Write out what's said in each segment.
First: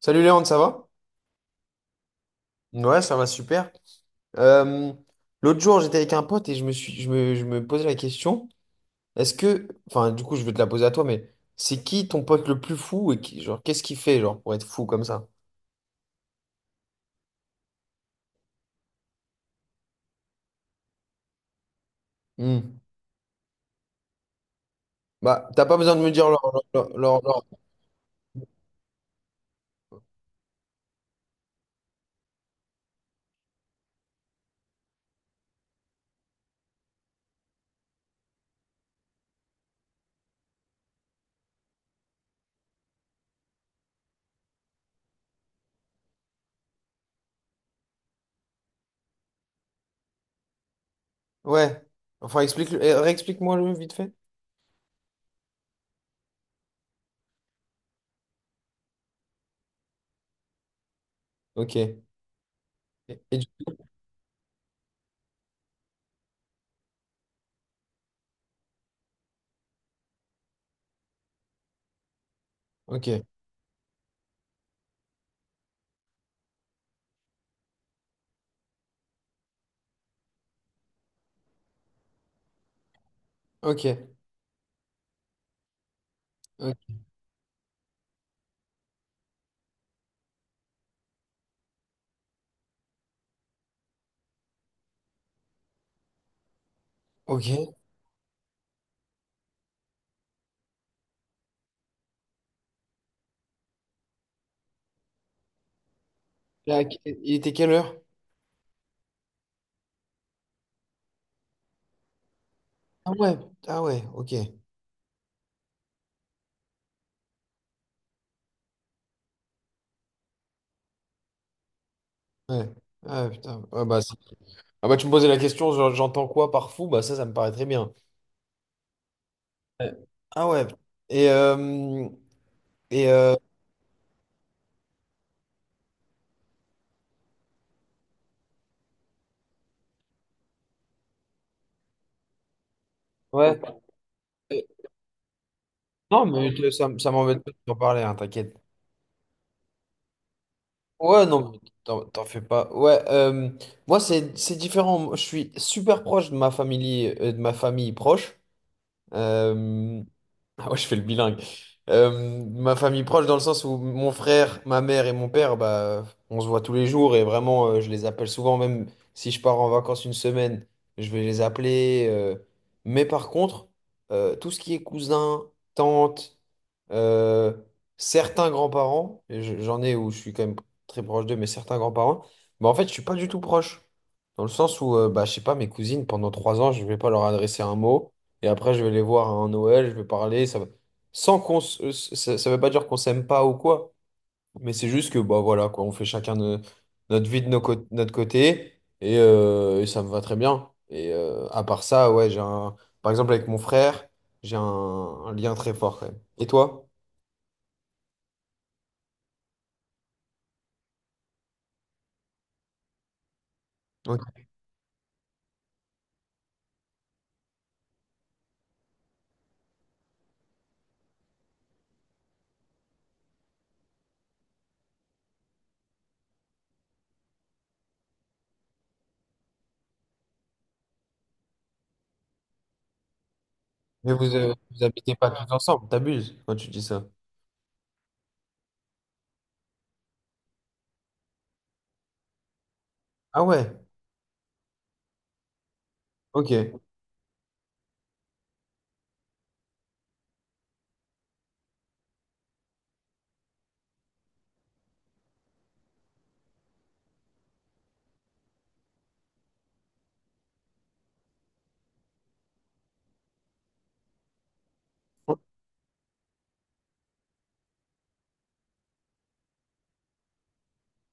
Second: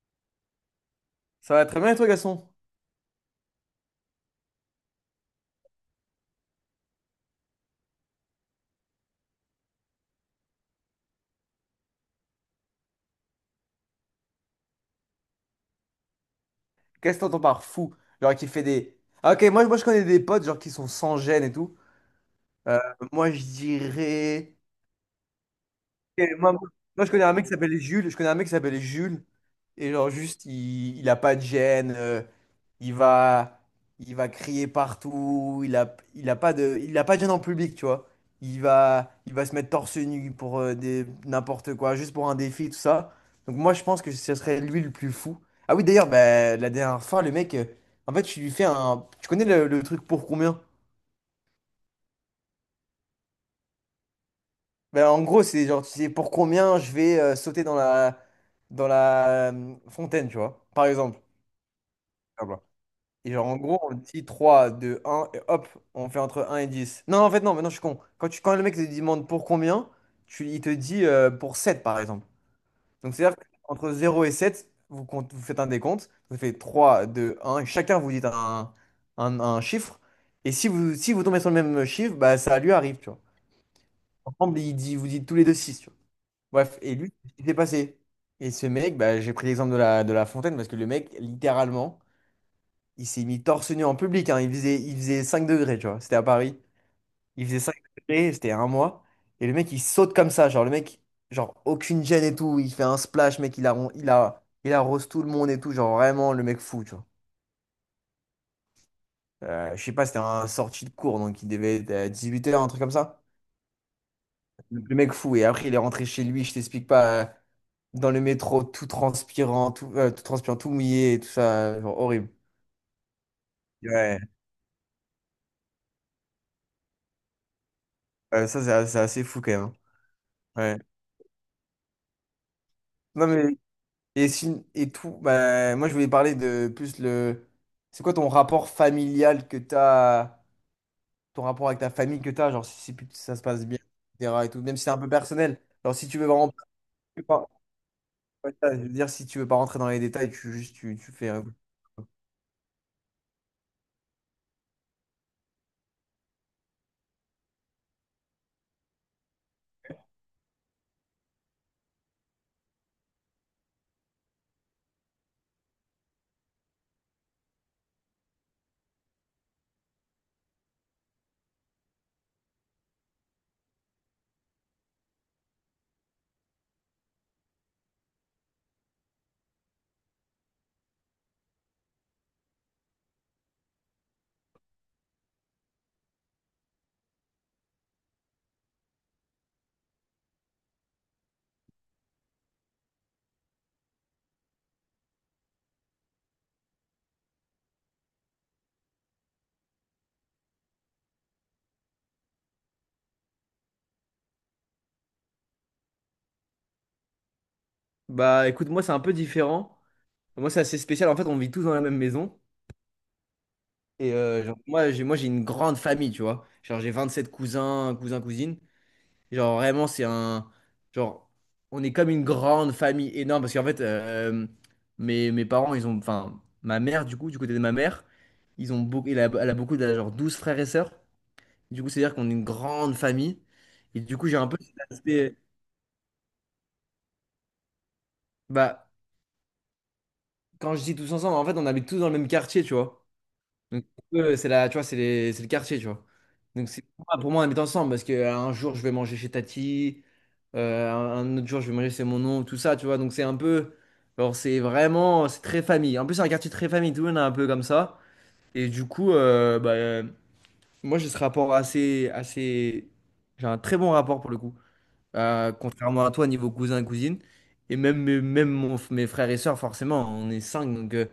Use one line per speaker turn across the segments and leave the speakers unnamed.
Salut Léon, ça va?
Ça va très bien, et toi, Gaston?
Ouais, ça va super. Euh, l'autre jour, j'étais avec un pote et je me suis, je me posais la question, est-ce que, enfin, du coup, je vais te la poser à toi, mais c'est qui ton pote le plus fou et qui, genre, qu'est-ce qu'il fait, genre, pour être fou comme ça?
Qu'est-ce que t'entends par fou? Genre, qui fait des. Ah, ok, moi, je connais des potes, genre, qui sont sans gêne et tout.
Hmm.
Euh, Moi, je dirais.
Bah, t'as pas besoin de me dire
Et
leur,
moi, moi,
leur,
moi, je
leur-
connais un
leur-
mec qui s'appelait Jules. Je connais un mec qui s'appelait Jules. Et genre, juste, il a pas de gêne. Il va, il va crier partout. Il a pas de gêne en public, tu vois. Il va se mettre torse nu pour n'importe quoi, juste pour un défi, tout ça. Donc, moi, je pense que ce serait lui le plus fou. Ah oui, d'ailleurs, bah, la dernière fois, le mec, en fait, tu lui fais un. Tu connais le truc pour combien?
Ouais. Enfin, explique, eh, réexplique-moi le vite fait.
Ben, en gros, c'est genre, tu sais, pour combien je vais sauter dans la, dans la fontaine, tu vois, par exemple.
Ok.
Ah bah. Et
Et du-
genre, en gros, on dit trois deux un et hop, on fait entre un et dix. Non, en fait, non, mais non, je suis con. Quand le mec te demande pour combien, il te dit pour 7 par exemple. Donc,
ok.
c'est-à-dire qu'entre zéro et 7 vous faites un décompte, vous faites trois deux un et chacun vous dit un chiffre. Et si vous tombez sur le même chiffre, bah, ça lui arrive, tu vois.
Ok.
Ensemble, il dit, vous dites tous les deux six. Bref, et
Ok.
lui, il s'est passé. Et ce mec, bah, j'ai pris l'exemple de la fontaine parce que le mec, littéralement, il s'est mis torse nu en public, hein. Il faisait 5 degrés, tu vois. C'était à Paris. Il faisait 5
Ok.
degrés, c'était un mois. Et le mec, il saute comme ça. Genre, le mec, genre, aucune gêne et tout. Il fait un splash, mec, il, arron- il, a, il arrose tout le monde et tout. Genre, vraiment, le mec
Là,
fou, tu vois.
il était quelle heure?
Je sais pas, c'était un sorti de cours, donc il devait être à 8h un truc comme
Ah
ça.
ouais. Ah ouais. Ok.
Le mec fou. Et après, il est rentré chez lui, je t'explique pas. Dans le métro, tout transpirant, tout mouillé, et tout ça, genre horrible.
Ouais. Ah putain. Ouais, bah,
Ouais,
ah bah tu me posais la question, j'entends quoi par fou? Bah ça, ça me paraît très bien.
Ça c'est assez fou quand même,
Ouais. Ah ouais.
hein. Ouais.
Et, euh, et
Non
euh,
mais et si- et tout, bah, moi je voulais parler de plus le, c'est quoi ton rapport familial que t'as, ton rapport avec ta famille que t'as, genre si ça se
ouais.
passe bien, etc. et tout, même si c'est un peu personnel. Genre si tu
Non,
veux vraiment,
mais ça, ça m'embête pas de t'en parler, hein, t'inquiète.
Ouais, ça, je veux dire si tu veux pas rentrer dans les détails, tu juste tu
Ouais,
fais.
non, mais t'en fais pas. Ouais, moi c'est différent. Moi, je suis super proche de ma famille proche. Euh, Ah ouais, je fais le bilingue. Euh, ma famille proche dans le sens où mon frère, ma mère et mon père, bah, on se voit tous les jours et vraiment, je les appelle souvent, même si je pars en vacances une semaine, je vais les appeler. Mais par contre, tout ce qui est cousin, tante, euh, certains grands-parents, et j'en ai où je suis quand même très proche d'eux, mais certains grands-parents, bah, en fait, je suis pas du tout proche. Dans le sens où, bah, je sais pas, mes cousines, pendant 3 ans, je vais pas leur adresser un mot. Et après, je vais les voir à un Noël, je vais parler. Ça va. Sans qu'on s- Ça, ça veut pas dire qu'on s'aime pas ou quoi, mais c'est juste que, bah voilà, quoi, on fait chacun notre vie de notre côté et ça me va très bien. Et à part ça, ouais, j'ai un. Par exemple, avec mon frère, j'ai un lien très fort quand même. Et toi?
Bah écoute, moi c'est un peu différent. Moi c'est assez spécial. En fait, on vit tous dans la même maison. Et
Ok.
genre, moi, j'ai une grande famille, tu vois. Genre, j'ai 27 cousins, cousines. Et genre, vraiment, c'est un. Genre, on est comme une grande famille énorme. Parce qu'en fait, mes parents, ils ont. Enfin, ma mère, du coup, du côté de ma mère, ils ont beaucoup, elle a beaucoup de, genre, 12 frères et sœurs. Du coup, c'est-à-dire qu'on est une grande famille. Et
Mais
du coup, j'ai un peu cet
vous habitez pas
aspect.
tous ensemble, t'abuses quand tu dis ça.
Bah, quand je dis tous ensemble, en fait, on habite tous dans le même quartier, tu vois.
Ah ouais,
Donc, eux, c'est la, tu vois, c'est le quartier, tu vois. Donc,
ok.
c'est pour moi, on est ensemble parce que un jour, je vais manger chez Tati, un autre jour, je vais manger chez mon oncle, tout ça, tu vois. Donc, c'est un peu, alors, c'est vraiment, c'est très famille. En plus, c'est un quartier très famille, tout le monde est un peu comme ça. Et du coup, bah, moi, j'ai ce rapport assez, assez, j'ai un très bon rapport pour le coup,
Ouais,
Contrairement à toi, niveau cousin, cousine. Et même, mes frères et sœurs, forcément, on est cinq, donc.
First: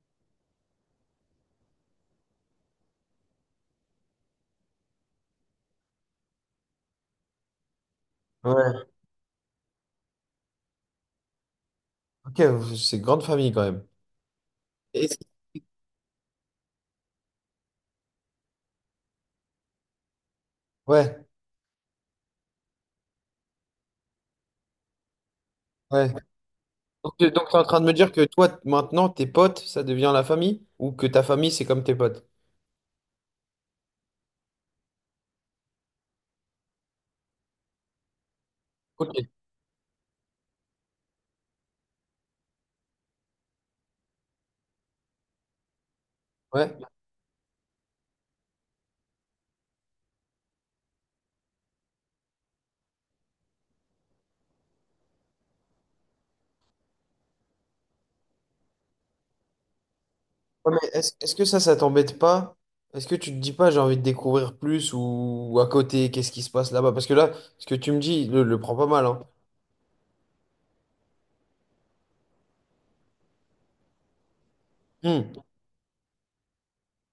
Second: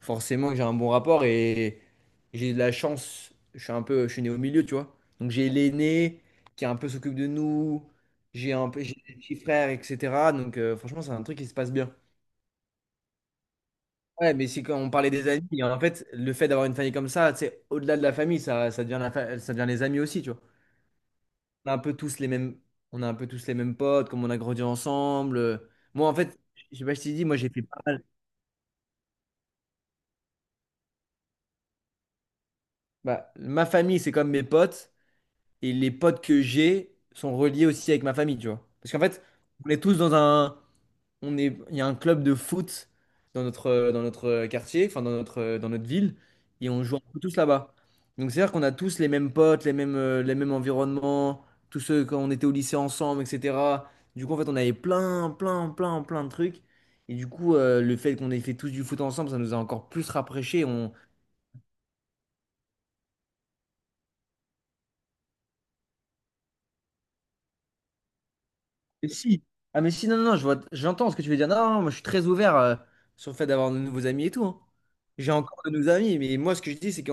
Forcément que j'ai un bon rapport et j'ai de la chance. Je suis né au milieu, tu vois. Donc j'ai l'aîné qui un peu s'occupe de nous, j'ai des petits frères, etc. Donc franchement, c'est un truc qui se passe bien.
ok, c'est grande famille quand même.
Ouais, mais c'est quand on parlait
Et-
des amis, et en fait, le fait d'avoir une famille comme ça, c'est au-delà de la famille, ça devient les amis aussi, tu vois.
Ouais,
On a un peu tous les mêmes, on a un peu tous les mêmes potes, comme on a grandi ensemble.
ouais.
Moi, en fait, je sais pas si tu
Donc,
dis, moi
donc,
j'ai
t'es en
fait
train
pas
de me
mal.
dire que toi, maintenant, tes potes, ça devient la famille? Ou que ta famille, c'est comme tes potes?
Bah, ma famille, c'est comme mes potes. Et les potes que j'ai sont reliés aussi avec ma famille, tu vois. Parce qu'en
Ok.
fait, on est tous dans un, on est, il y a un club de foot dans notre quartier, enfin dans notre ville, et
Ouais.
on joue un peu tous là-bas. Donc c'est-à-dire qu'on a tous les mêmes potes, les mêmes environnements, tous ceux quand on était au lycée ensemble, etc. Du coup, en fait, on avait plein, plein, plein, plein de trucs. Et du coup, le fait qu'on ait fait tous du foot ensemble, ça nous a encore plus rapprochés.
Ouais, mais est-ce que ça t'embête pas? Est-ce que tu te dis pas, j'ai envie de découvrir plus ou à côté, qu'est-ce qui se passe là-bas? Parce que là, ce que tu me dis, le prend pas mal,
Mais
hein.
si. Ah mais si, non, non, non, je vois, j'entends ce que tu veux dire. Non, non, moi je suis très ouvert sur le fait d'avoir de nouveaux amis et tout, hein.
Hmm.
J'ai encore de nouveaux amis, mais moi ce que je dis, c'est que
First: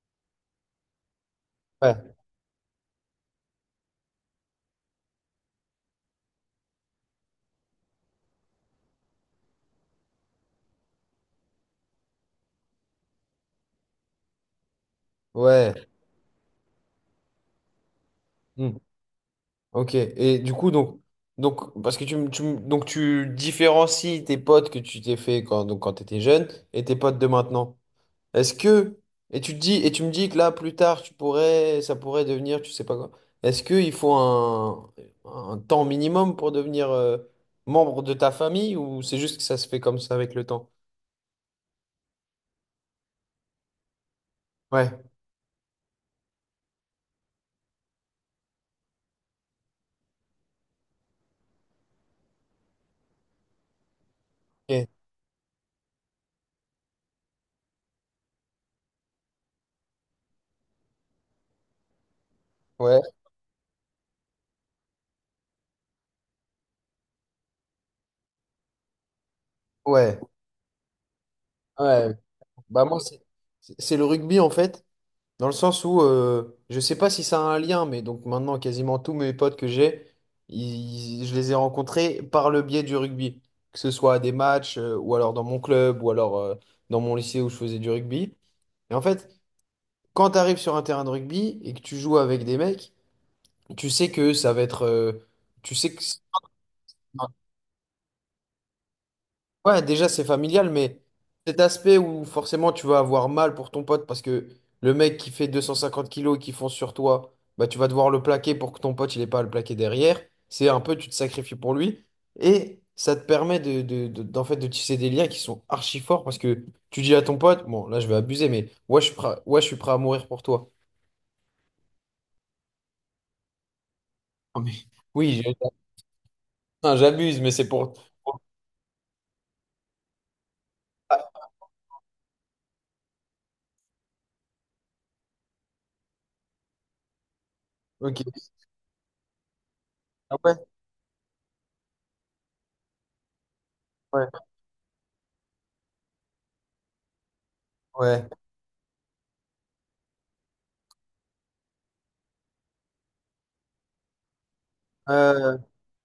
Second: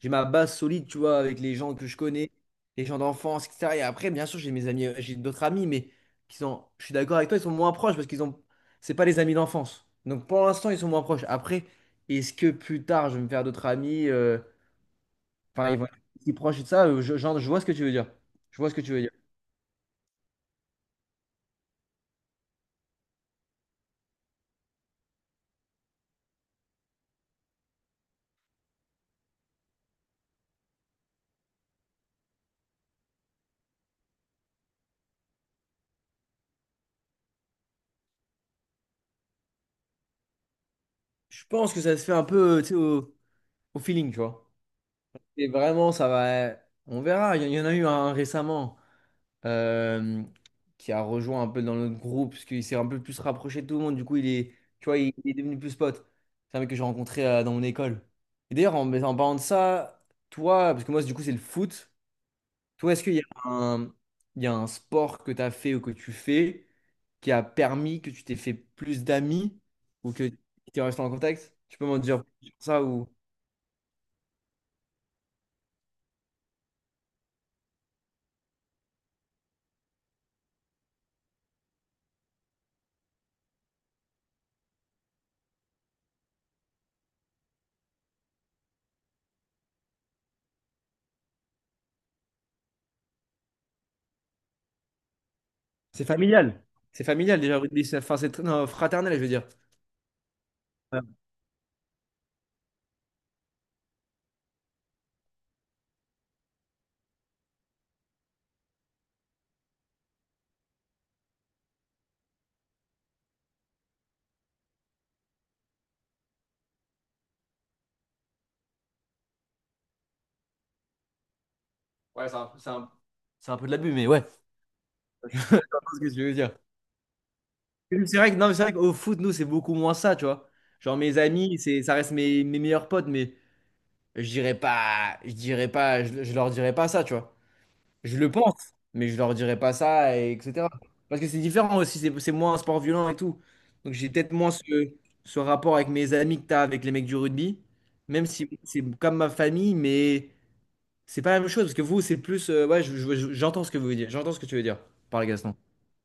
j'ai ma base solide, tu vois, avec les gens que je
Ouais.
connais, les gens d'enfance, etc. Et après, bien sûr, j'ai d'autres amis, mais qui sont, je suis d'accord avec toi, ils sont moins proches parce qu'ils ont, c'est pas les amis d'enfance. Donc pour l'instant, ils sont moins proches. Après, est-ce que plus tard, je vais me faire d'autres amis, enfin, ils vont
Ouais.
être plus proches et tout ça, genre, je vois ce que tu veux dire. Je
Hmm.
vois ce que tu veux dire.
Ok. Et du coup, donc, parce que donc, tu différencies tes potes que tu t'es fait quand, donc, quand t'étais jeune et tes potes de maintenant. Est-ce que, et tu te dis, et tu me dis que là, plus tard, tu pourrais, ça pourrait devenir, tu sais pas quoi. Est-ce qu'il faut un temps minimum pour devenir membre de ta famille ou c'est juste que ça se fait comme ça avec le temps?
Je pense que ça se fait un peu, tu sais, au feeling, tu vois.
Ouais.
Et vraiment, ça va. On verra. Il y en a eu un récemment euh, qui a rejoint un peu dans notre groupe, parce qu'il s'est un peu plus rapproché de tout le monde. Du coup, il est, tu
Ok.
vois, il est devenu plus pote. C'est un mec que j'ai rencontré dans mon école. Et d'ailleurs, en parlant de ça, toi, parce que moi, du coup, c'est le foot. Toi,
Ouais.
est-ce qu'un, il y a un sport que tu as fait ou que tu fais qui a permis que tu t'es fait plus d'amis ou
Ouais.
que tu es resté en contact? Tu peux m'en
Ouais.
dire plus sur ça
Bah moi,
ou.
c'est le rugby en fait. Dans le sens où, je sais pas si ça a un lien, mais donc maintenant, quasiment tous mes potes que j'ai, je les ai rencontrés par le biais du rugby. Que ce soit à des matchs, ou alors dans mon club, ou alors dans mon lycée où je faisais du rugby. Et en fait, quand tu arrives sur un terrain de rugby et que tu joues avec des mecs, tu sais que ça va être. Tu sais que.
C'est familial. C'est familial déjà, le rugby. Enfin, c'est non, fraternel, je veux dire.
Ouais, déjà c'est familial, mais
Ouais,
cet aspect où forcément tu vas avoir mal pour ton pote parce que le mec qui fait 250 kilos et qui fonce sur toi, bah tu vas devoir le plaquer pour que ton pote il ait pas à le plaquer derrière. C'est un peu, tu te sacrifies pour lui et ça te permet d'en fait, de tisser des liens qui sont archi forts parce que tu dis à ton pote, bon là je vais abuser, mais ouais je suis prêt, ouais, je suis prêt à mourir pour toi.
Ouais, c'est un peu de l'abus, mais ouais. C'est
Ah, mais oui,
ce que je veux dire.
enfin, j'abuse, mais c'est pour...
C'est vrai que,
pour-
non, mais c'est vrai qu'au foot, nous, c'est beaucoup moins ça, tu vois. Genre, mes
Ah,
amis, ça reste mes meilleurs potes, mais je leur dirais pas ça, tu vois. Je
ok.
le pense, mais je leur dirais pas ça, et
Ah
etc.
ouais,
Parce que c'est différent aussi, c'est moins un sport violent et tout. Donc, j'ai
ouais,
peut-être moins ce rapport avec mes amis que t'as avec les mecs du rugby, même
ouais.
si c'est comme ma famille, mais. C'est pas la même chose, parce que vous, c'est plus. Ouais, j'entends ce que vous voulez dire. J'entends ce que tu veux dire par le Gaston.
Euh,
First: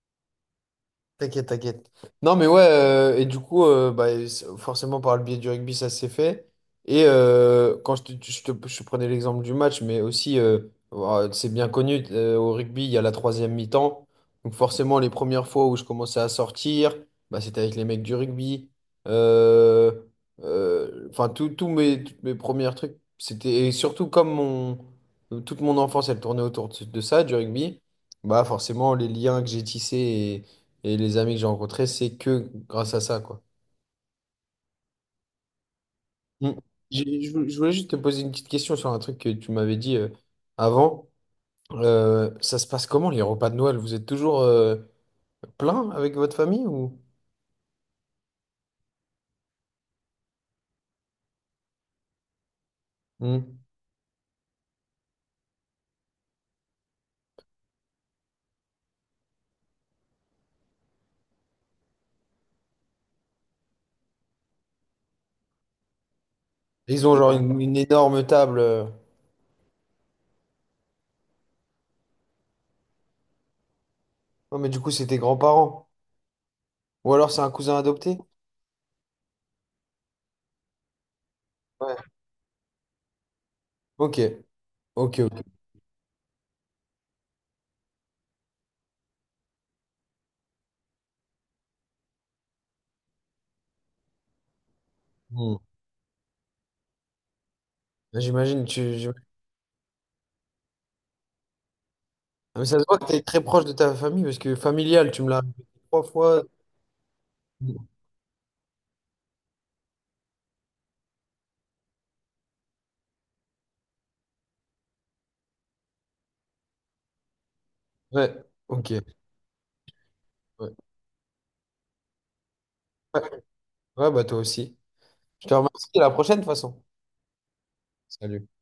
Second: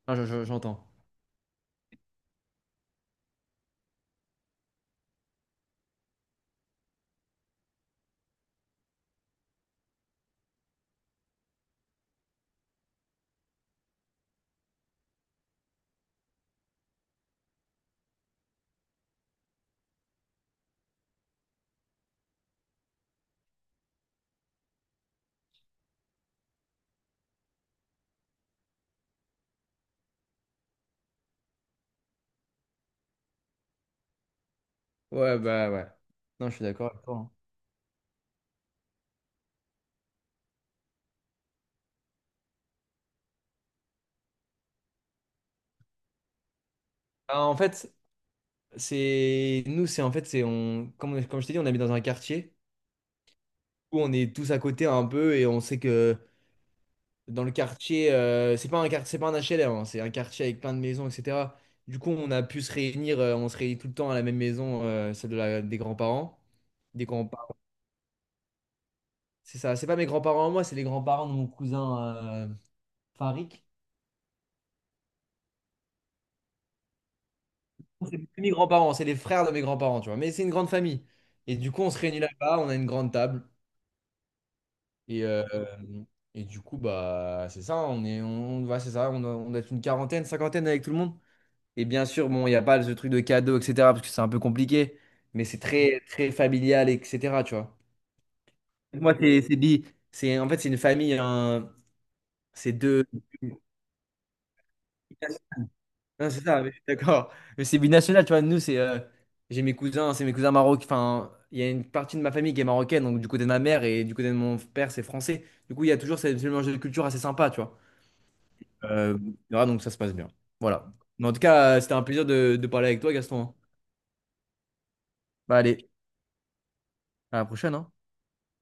Ah, j'entends.
T'inquiète, t'inquiète. Non, mais ouais, et du coup, bah, forcément, par le biais du rugby, ça s'est fait. Et quand je te prenais l'exemple du match, mais aussi, c'est bien connu, au rugby, il y a la troisième mi-temps. Donc, forcément, les premières fois où je commençais à sortir, bah, c'était avec les mecs du rugby. Euh, Enfin, toutes mes premières trucs, c'était. Et surtout, comme mon, toute mon enfance, elle tournait autour de ça, du rugby, bah, forcément, les liens que j'ai tissés. Et les amis que j'ai rencontrés, c'est que grâce à ça, quoi.
Ouais, bah ouais. Non,
Mm.
je suis d'accord avec toi, hein.
Je voulais juste te poser une petite question sur un truc que tu m'avais dit avant. Ça se passe comment les repas de Noël? Vous êtes toujours plein avec votre famille ou?
Ah, en fait, c'est. Nous, c'est en fait, c'est. On... Comme, comme je t'ai dit, on habite dans un quartier
Hmm.
où on est tous à côté un peu et on sait que dans le quartier. C'est pas un HLM, hein, c'est un quartier avec plein de maisons, etc. Du coup, on a pu se réunir. On se réunit tout le temps à la même maison, celle de des grands-parents.
Ils
Des
ont genre
grands-parents.
une énorme table.
C'est ça, c'est pas mes grands-parents à moi, c'est les grands-parents de mon cousin. euh, Farik?
Oh, mais du coup, c'est tes grands-parents. Ou alors c'est un cousin adopté?
C'est plus mes grands-parents, c'est les frères de mes grands-parents, tu vois. Mais c'est une grande famille. Et du coup, on
Ouais.
se réunit là-bas, on a une grande table.
Ok, ok,
Et,
ok.
euh, et du coup, bah, c'est ça, on est, on, ouais, c'est ça, on doit être une quarantaine, cinquantaine avec tout le monde. Et bien sûr, bon, il n'y a pas ce truc de cadeau, etc., parce que c'est un peu compliqué. Mais
Hmm.
c'est très, très familial, etc., tu vois.
J'imagine, tu. j'im-
Moi, c'est, en fait, c'est une famille,
Ah, mais
c'est
ça se voit que
deux.
tu es très proche de ta famille parce que familial, tu me l'as répété trois
Non, c'est
fois.
ça, mais je suis d'accord. Mais
Hmm.
c'est binational, tu vois. Nous, c'est. J'ai mes cousins, c'est mes cousins marocains. Enfin, il y a une partie de ma famille qui est marocaine, donc du côté de ma mère et du côté de mon père, c'est français. Du coup, il y a toujours ce mélange de culture assez sympa, tu vois.
Ouais, ok.
Euh, voilà, donc ça se passe bien.
Ouais,
Voilà. Mais en tout cas, c'était un plaisir de parler avec toi, Gaston, hein.
ouais, bah toi aussi. Je te
Bah, allez,
remercie, à la prochaine de toute façon.
à la prochaine, hein.
Salut.